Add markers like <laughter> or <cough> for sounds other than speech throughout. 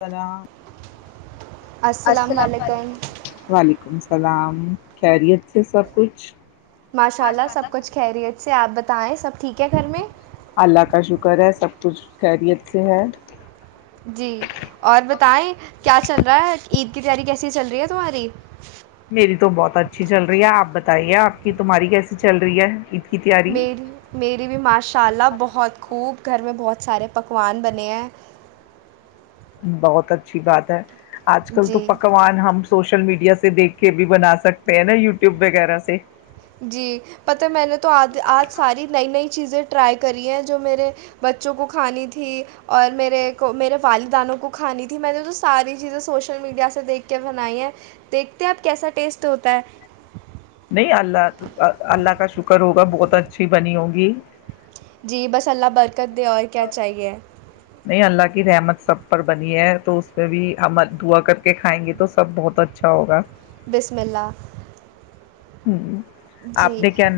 سل السلام علیکم وعلیکم وعلیکم السلام خریت سے سب کچھ ماشاء اللہ سب کچھ خریت سے آپ بتائیں سب ٹھیک ہے گھر میں اللہ کا شکر ہے سب کچھ خیریت سے ہے جی اور بتائیں کیا چل رہا ہے کی عید تیاری کیسی چل رہی ہے تمہاری میری تو بہت اچھی چل رہی ہے آپ بتائیے آپ کی تمہاری کیسی چل رہی ہے کی تیاری میری میری بھی ماشاء اللہ بہت خوب گھر میں بہت سارے پکوان بنے ہیں بہت اچھی بات ہے آج کل تو جی پکوان ہم سوشل میڈیا سے دیکھ کے بھی بنا سکتے ہیں نا یوٹیوب وغیرہ سے جی پت میں نے تو آج آج ساری نئی نئی چیزیں ٹرائی کری ہیں جو میرے بچوں کو کھانی تھی اور میرے کو میرے والدانوں کو کھانی تھی میں نے تو ساری چیزیں سوشل میڈیا سے دیکھ کے بنائی ہیں دیکھتے اب کیسا ٹیسٹ ہوتا ہے نہیں اللہ اللہ کا شکر ہوگا بہت اچھی بنی ہوگی جی بس اللہ برکت دے اور کیا چاہیے نہیں اللہ کی رحمت سب پر بنی ہے تو اس میں بھی ہم دھوا کر کے کھائیں گے تو سب بہت اچھا ہوگا بسملہ ہوں آپ نے کیا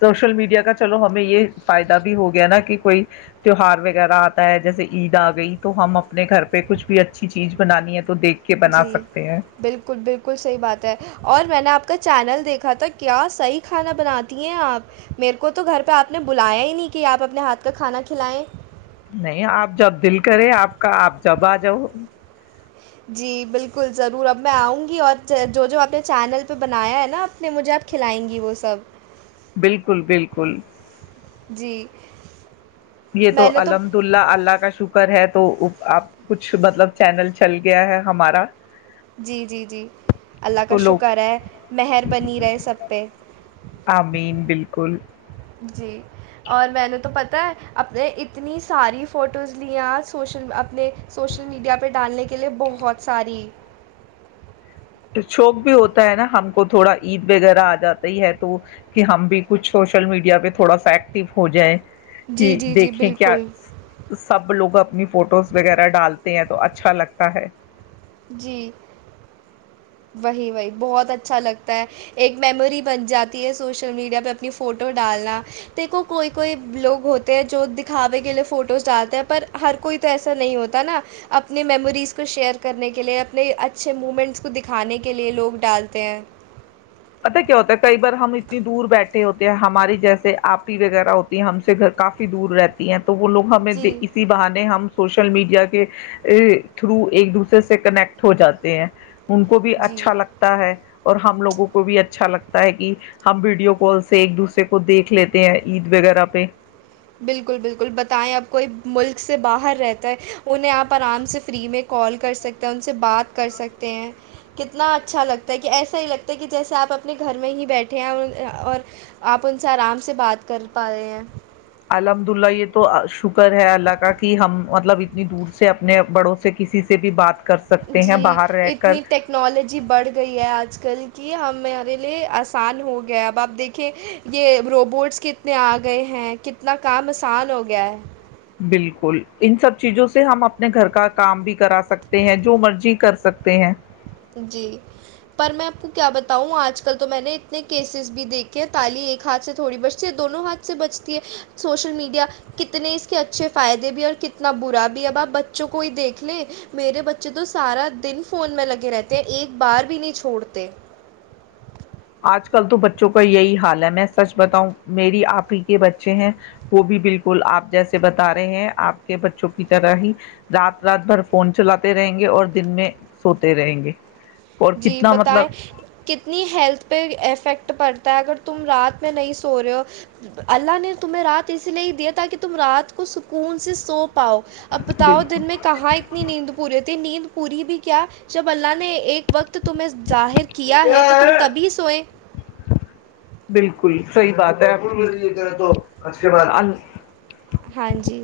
سوشل میڈیا انڈیا کا چلو ہمیں یہ فائدہ بھی ہو گیا نا کہ کوئی تیوہار وغیرہ آتا ہے جیسے عید آ گئی تو ہم اپنے گھر پہ کچھ بھی اچھی چیز بنانی ہے تو دیکھ کے بنا جی سکتے ہیں بالکل بالکل صحیح بات ہے اور میں نے آپ آ کا چینل دیکھا تھا کیا صحیح کھانا بناتی ہیں آپ میرے کو تو گھر پہ آپ نے بلایا ہی نہیں کہ آپ اپنے ہاتھ کا کھانا کھلائیں نہیں آپ جب دل کرے آپ کا آپ جب آ جاؤ جی بالکل ضرور اب میں آؤں گی اور جو جو آپ نے چینل پہ بنایا ہے نا اپ نے مجھے آپ کھلائیں گی وہ سب بالکل بالکل جی یہ میں تو نے الحمد اللہ اللہ کا شکر ہے تو آپ کچھ مطلب چینل چل گیا ہے ہمارا جی جی جی اللہ کا تو لوگ شکر ہے مہر بنی رہے سب پہ کن جی اور میں نے تو پتہ ہے اپ نے اتنی ساری فوٹوز لیا سوشل اپنے سوشل میڈیا پہ ڈالنے کے لیے بہت ساری شوق بھی ہوتا ہے نا ہم کو تھوڑا عید وغیرہ آ جاتا ہی ہے تو کہ ہم بھی کچھ سوشل میڈیا پہ تھوڑا سٹو ہو جائےیں جی کہ جی جی دیکھیں کیا بالکل سب لوگ اپنی فوٹوز وغیرہ ڈالتے ہیں تو اچھا لگتا ہے جی وہی وہی بہت اچھا لگتا ہے ایک میموری بن جاتی ہے سوشل میڈیا پہ اپنی فوٹو ڈالنا دیکھو کوئی کوئی لوگ ہوتے ہیں جو دکھاوے کے لیے فوٹوز ڈالتے ہیں پر ہر کوئی تو ایسا نہیں ہوتا نا اپنی میموریز کو شیئر کرنے کے لیے اپنے اچھے مومنٹس کو دکھانے کے لیے لوگ ڈالتے ہیں پتا کیا ہوتا ہے کئی بار ہم اتنی دور بیٹھے ہوتے ہیں ہماری جیسے آپ ہی وغیرہ ہوتی ہیں ہم سے گھر کافی دور رہتی ہیں تو وہ لوگ ہمیں جی اسی بہانے ہم سوشل میڈیا کے تھرو ایک دوسرے سے کنیکٹ ہو جاتے ہیں ان کو بھی جی اچھا لگتا ہے اور ہم لوگوں کو کو بھی اچھا لگتا ہے کہ ہم ویڈیو کال سے ایک دوسرے کو دیکھ لیتے ہیں عید وغیرہ پہ بالکل بالکل بتائیں اب کوئی ملک سے باہر رہتا ہے انہیں آپ آرام سے فری میں کال کر سکتے ہیں ان سے بات کر سکتے ہیں کتنا اچھا لگتا ہے کہ ایسا ہی لگتا ہے کہ جیسے آپ اپنے گھر میں ہی بیٹھے ہیں اور آپ ان سے آرام سے بات کر پا رہے ہیں الحمد للہ یہ تو شکر ہے اللہ کا کہ ہم مطلب اتنی دور سے اپنے بڑوں سے کسی سے بھی بات کر سکتے ہیں جی باہر رہ کر اتنی ٹیکنالوجی بڑھ گئی ہے آج کل کہ ہم مارے لیے آسان ہو گیا اب آپ دیکھیں یہ روبوٹس کتنے آ گئے ہیں کتنا کام آسان ہو گیا ہے بالکل ان سب چیزوں سے ہم اپنے گھر کا کام بھی کرا سکتے ہیں جو مرضی کر سکتے ہیں جی پر میں آپ کو کیا بتاؤں آج کل تو میں نے اتنے کیسز بھی دیکھے ہیں تالی ایک ہاتھ سے تھوڑی بچتی ہے دونوں ہاتھ سے بچتی ہے سوشل میڈیا کتنے اس کے اچھے فائدے بھی اور کتنا برا بھی اب آپ بچوں کو ہی دیکھ لیں میرے بچے تو سارا دن فون میں لگے رہتے ایک بار بھی نہیں چھوڑتے آج کل تو بچوں کا یہی حال ہے میں سچ بتاؤں میری آپ ہی کے بچے ہیں وہ بھی بالکل آپ جیسے بتا رہے ہیں آپ کے بچوں کی طرح ہی رات رات بھر فون چلاتے رہیں گے اور دن میں سوتے رہیں گے اور جی کتنا مطلب بتائیں کتنی ہیلتھ پہ افیکٹ پڑتا ہے اگر تم رات میں نہیں سو رہے ہو اللہ نے تمہیں رات اسی لیے ہی دیا تاکہ تم رات کو سکون سے سوپ پاؤ اب بتاؤ بالکل دن میں کہاں اتنی نیند پوری تھی نیند پوری بھی کیا جب اللہ نے ایک وقت تمہیں ظاہر کیا ہے تو تم تبھی سوئ الکل صحی بات ہے توچ کے ب <inaudible> ہاں جی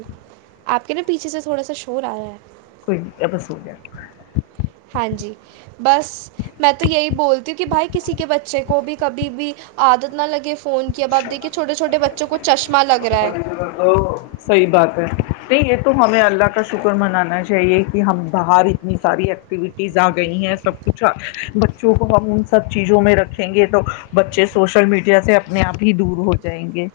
آپ کے نا پیچھے سے تھوڑا سا شور آیاا ہے <unintelligible> کوئی نہیں اپ سو <inaudible> ہاں جی بس میں تو یہی بولتی ہوں کہ بھائی کسی کے بچے کو بھی کبھی بھی عادت نہ لگے فون کیا ب آپ دیکھیے چھوٹے چھوٹے بچوں کو چشمہ لگ رہا ہے <inaudible> صحیح بات ہے نہیں یہ تو ہمیں اللہ کا شکر منانا چاہیے کہ ہم باہر اتنی ساری ایکٹیویٹیز آ گئی ہیں سب کچھ بچوں کو ہم ان سب چیزوں میں رکھیں گے تو بچے سوشل میڈیا سے <inaudible> اپنے آپ ہی دور ہو جائیں گے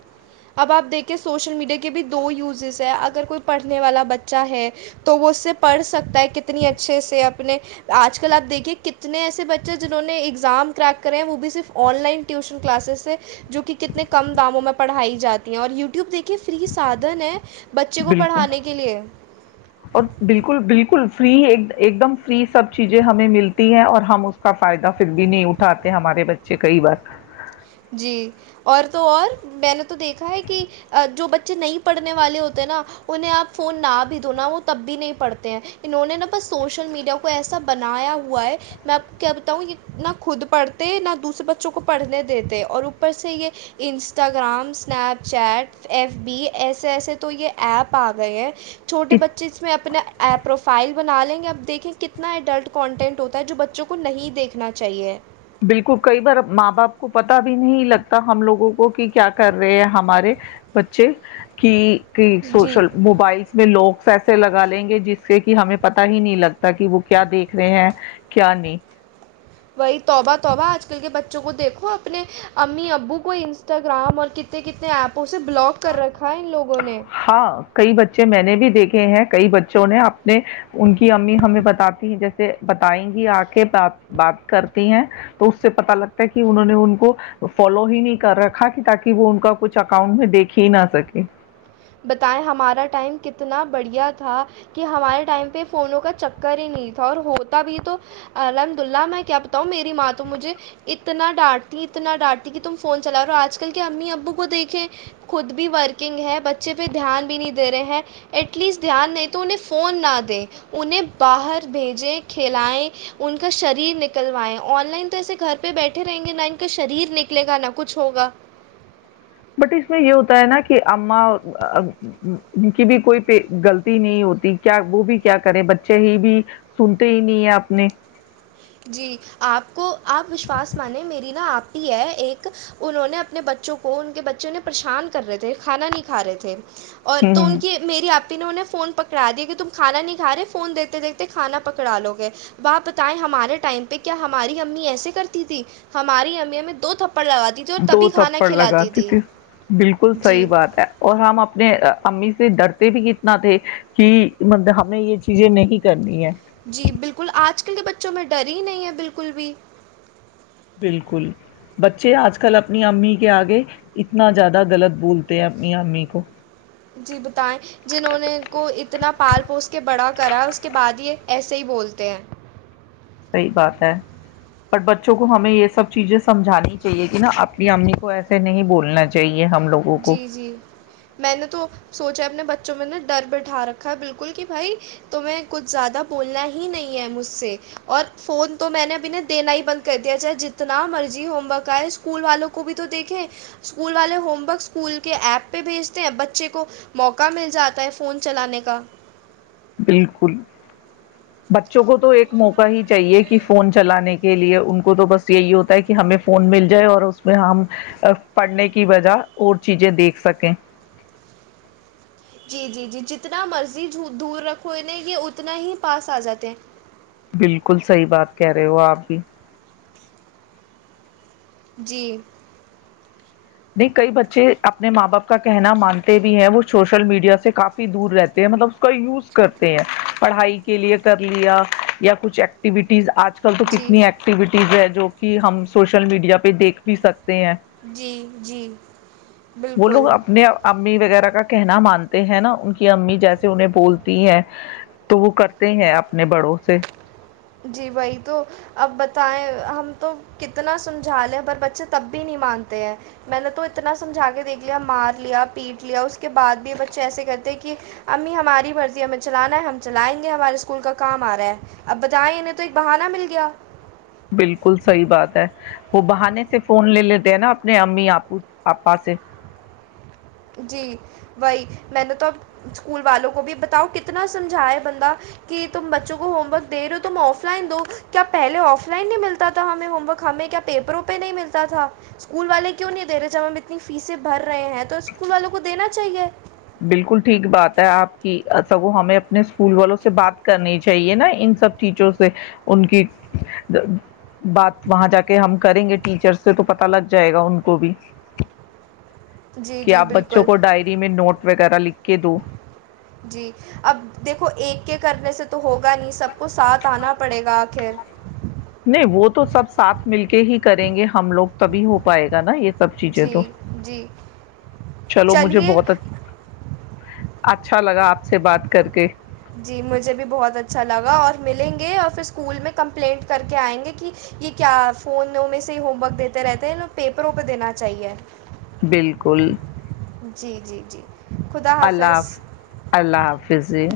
اب آپ دیکھے سوشل میڈیا کے بھی دو یوزز ہیں اگر کوئی پڑھنے والا بچہ ہے تو وہ اس سے پڑھ سکتا ہے کتنی اچھے سے اپنے آج کل آپ دیکھیے کتنے ایسے بچے جنہوں نے ایگزام کریک کرے ہیں وہ بھی صرف آن لائن ٹیوشن کلاسز سے جو کہ کتنے کم داموں میں پڑھائی جاتی ہیں اور ی ٹیوب دیک فری سادھن ہیں بچوں کو بالکل پڑھانے کے لیئے اور بالکل بالکل فری ایک دم فری سب چیزیں ہمیں ملتی ہیں اور ہم اس کا فائدہ پھر بھی نہیں اٹھاتے ہمارے بچے کئی بار جی اور تو اور میں نے تو دیکھا ہے کہ جو بچے نہیں پڑھنے والے ہوتے نا انہیں آپ فون نہ بھی دنا وہ تب بھی نہیں پڑھتے ہیں انہوں نے نا بس سوشل میڈیا کو ایسا بنایا ہوا ہے میں آپ کیا بتاؤں یہ نہ خود پڑھتے نہ دوسرے بچوں کو پڑھنے دیتے اور اوپر سے یہ Instagram Snapchat F B ایسے ایسے تو یہ ایپ آ گئے ہیں چھوٹے بچے اس میں اپنا پروفائل بنا لیں گے اب دیکھیں کتنا اڈلٹ کانٹینٹ ہوتا ہے جو بچوں کو نہیں دیکھنا چاہیے بالکل کئی بار ماں باپ کو پتا بھی نہیں لگتا ہم لوگوں کو کہ کیا کر رہے ہیں ہمارے بچے کہ جی سوشل موبائلس میں لوگ ایسے لگا لیں گے جس سے کہ ہمیں پتا ہی نہیں لگتا کہ وہ کیا دیکھ رہے ہیں کیا نہیں وہی توبہ توبہ آج کل کے بچوں کو دیکھو اپنے امی ابو کو انسٹاگرام اور کتنے کتنے ایپ ہاں کئی بچے میں نے بھی دیکھے ہیں کئی بچوں نے اپنے ان کی امی ہمیں بتاتی ہیں جیسے بتائیں گی آ کے بات بات کرتی ہیں تو اس سے پتا لگتا ہے کہ انہوں نے ان کو فالو ہی نہیں کر رکھا کہ تاکہ وہ ان کا کچھ اکاؤنٹ میں دیکھ کھی نہ سکے بتائیں ہمارا ٹائم کتنا بڑھیا تھا کہ ہمارے ٹائم پہ فونوں کا چکر ہی نہیں تھا اور ہوتا بھی تو الحمد اللہ میں کیا بتاؤں میری ماں تو مجھے اتنا ڈانٹتی اتنا ڈانٹتی کہ تم فون چلا رہے ہو آج کل کے امی ابو کو دیکھیں خود بھی ورکنگ ہے بچ بچے پہ دھیان بھی نہیں دے رہے ہیں ایٹ لیسٹ دھیان نہیں تو انہیں فون نہ دیں انہیں باہر بھیجیں کھلائیں ان کا شریر نکلوائیں آن لائن تو ایسے گھر پہ بیٹھے رہیں گے نہ ان کا شریر نکلے گا نہ کچھ ہوگا بٹ اس میں یہ ہوتا ہے نا کہ اا ان کی بھی کوئی پ غلط نہیں ہوتی کیا وہ بھی کیا کریں بچے ہی بھی سنتے ہی نہیں ہیں اپنے جی آپ کو آپ وشواس مانیں میری نہا آپ ہے ایک انہوں نے اپنے بچوں کو ان کے بچوں نے پریشان کر رہے تھے کھانا نہیں کھا رہے تھے اور ہ تو ان کی میری آپ نے انہیں فون پکڑا دیا کہ تم کھانا نہیں کھا رہے فون دیتے دیکتے کھا پکڑا لو گے باپ بتائیں ہمارے ٹائم پہ کیا ہماری امی ایسے کرتی تھی ہماری امی ہمیں دو تھھپ دو تھپڑ لگاتی تھی بالکل صحیح جی بات ہے اور ہم اپنے امی سے ڈرتے بھی کتنا تھے کہ مب ہمیں یہ چیزیں نہیں کرنی ہے جی بالکل آج کل کے بچوں میں ڈر ہی نہیں ہے بالکل بھی بالکل بچے آج کل اپنی امی کے آگے اتنا زیادہ غلط بولتے ہیں اپنی امی کو جی بتائیں جنہوں نے کو اتنا پال پوس کے بڑا کرا ہے اس کے بعد یہ ایسے ہی بولتے ہیں صحیح بات ہے ب بچوں کو ہمیں یہ سب چیزیں سمجھانی چاہیے کہ نا اپنی امی کو ایسے نہیں بولنا چاہیے ہم لوگوں کو جی جی میں نے تو سوچ اپنے بچوں میں نے ڈر بٹھا رکھا ہے بالکل کہ بھائی تمہیں کچھ زیادہ بولنا ہی نہیں ہے مجھ سے اور فون تو میں نے ابھی نے دینا ہی بند کر دیا چاہے جتنا مرضی ہوم ورک آئے اسکول والوں کو بھی تو دیکھیں اسکول والے ہومورک اسکول کے ایپ پہ بھیجتے ہیں بچے کو موقع مل جاتا ہے فون چلانے کا بالکل بچوں کو تو ایک موقع ہی چاہیے کہ فون چلانے کے لیے ان کو تو بس یہی ہوتا ہے کہ ہمیں فون مل جائے اور اس میں ہم پڑھنے کی وجہ اور چیزیں دیکھ سکیں جی جی جی جتنا مرضی دور رکھو نہیں یہ اتنا ہی پاس آ جاتے ہیں بالکل صحیح بات کہہ رہے ہو آپ بھی جی نہیں کئی بچے اپنے ماں باپ کا کہنا مانتے بھی ہیں وہ سوشل میڈیا سے کافی دور رہتے ہیں مطلب کا یوز کرتے ہیں پڑھائی کی کے لیے کر لیا یا کچھ ایکٹیویٹی ز آج کل تو جی کتنی ایکٹیویٹیز ہے جو کہ ہم سوشل میڈیا پہ دیکھ بھی سکتے ہیں جی جی وہ لوگ بالکل اپنے امی وغیرہ کا کہنا مانتے ہیں نا ان کی امی جیسے انہیں بولتی ہیں تو وہ کرتے ہیں اپنے بڑوں سے جی وہی تو اب بتائیں ہم تو کتنا سمجھا لیں پر بچے تب بھی نہیں مانتے ہیں میں نے تو اتنا سمجھا کے دیکھ لیا مار لیا پیٹ لیا اس کے بعد بھی بچے ایسے کرتے کہ امی ہماری بھرتی ہمیں چلانا ہے ہم چلائیں گے ہمارے اسکول کا کام آ رہا ہے اب جائیں انہیں تو ایک بہانہ مل گیا بالکل صحیح بات ہے وہ بہانے سے فون لے لیتے ہیں نا اپنے امی آپو آپا سے جی وہی میں نے تو اب اسکول والوں کو بھی بتاؤ کتنا سمجھائے بندہ کہ تم بچوں کو ہوم ورک دے رہے ہو تم آف لائن دو کیا پہلے آف لائن نہیں ملتا تھا ہمیں ہوم ورک ہمیں کیا پیپروں پہ نہیں ملتا تھا اسکول والے کیوں نہیں دے رہے جب ہم اتنی فیسیں بھر رہے ہیں تو اسکول والوں کو دینا چاہیے بالکل ٹھیک بات ہے آپ کی سگو ہمیں اپنے اسکول والوں سے بات کرنی چاہیے نا ان سب ٹیچروں سے ان کی بات وہاں جا کے ہم کریں گے ٹیچر سے تو پت لگ جائے گا ان کو بھی جی کہ جی آپ بچوں بالکل کو ڈائری میں نوٹ وغیرہ لکھ کے دو جی اب دیکھو ایک کے کرنے سے تو ہوگا نہیں سب کو ساتھ آنا پڑے گا آخر نہیں وہ تو سب ساتھ مل کے ہی کریں گے ہم لوگ تبھی ہو پائے گا نا یہ سب چیزیں جی تو جی چلو مجھے چلیے بہت اچھا لگا آپ سے بات کر کے جی مجھے بھی بہت اچھا لگا اور ملیں گے اور پھر اسکول میں کمپلینٹ کر کے آئیں گے کہ یہ کیا فون میں سے ہوم ورک دیتے رہتے ہیں پیپروں پہ دینا چاہیے بالکل جی جی جی اللہ حافظ اللہ حافظ فضی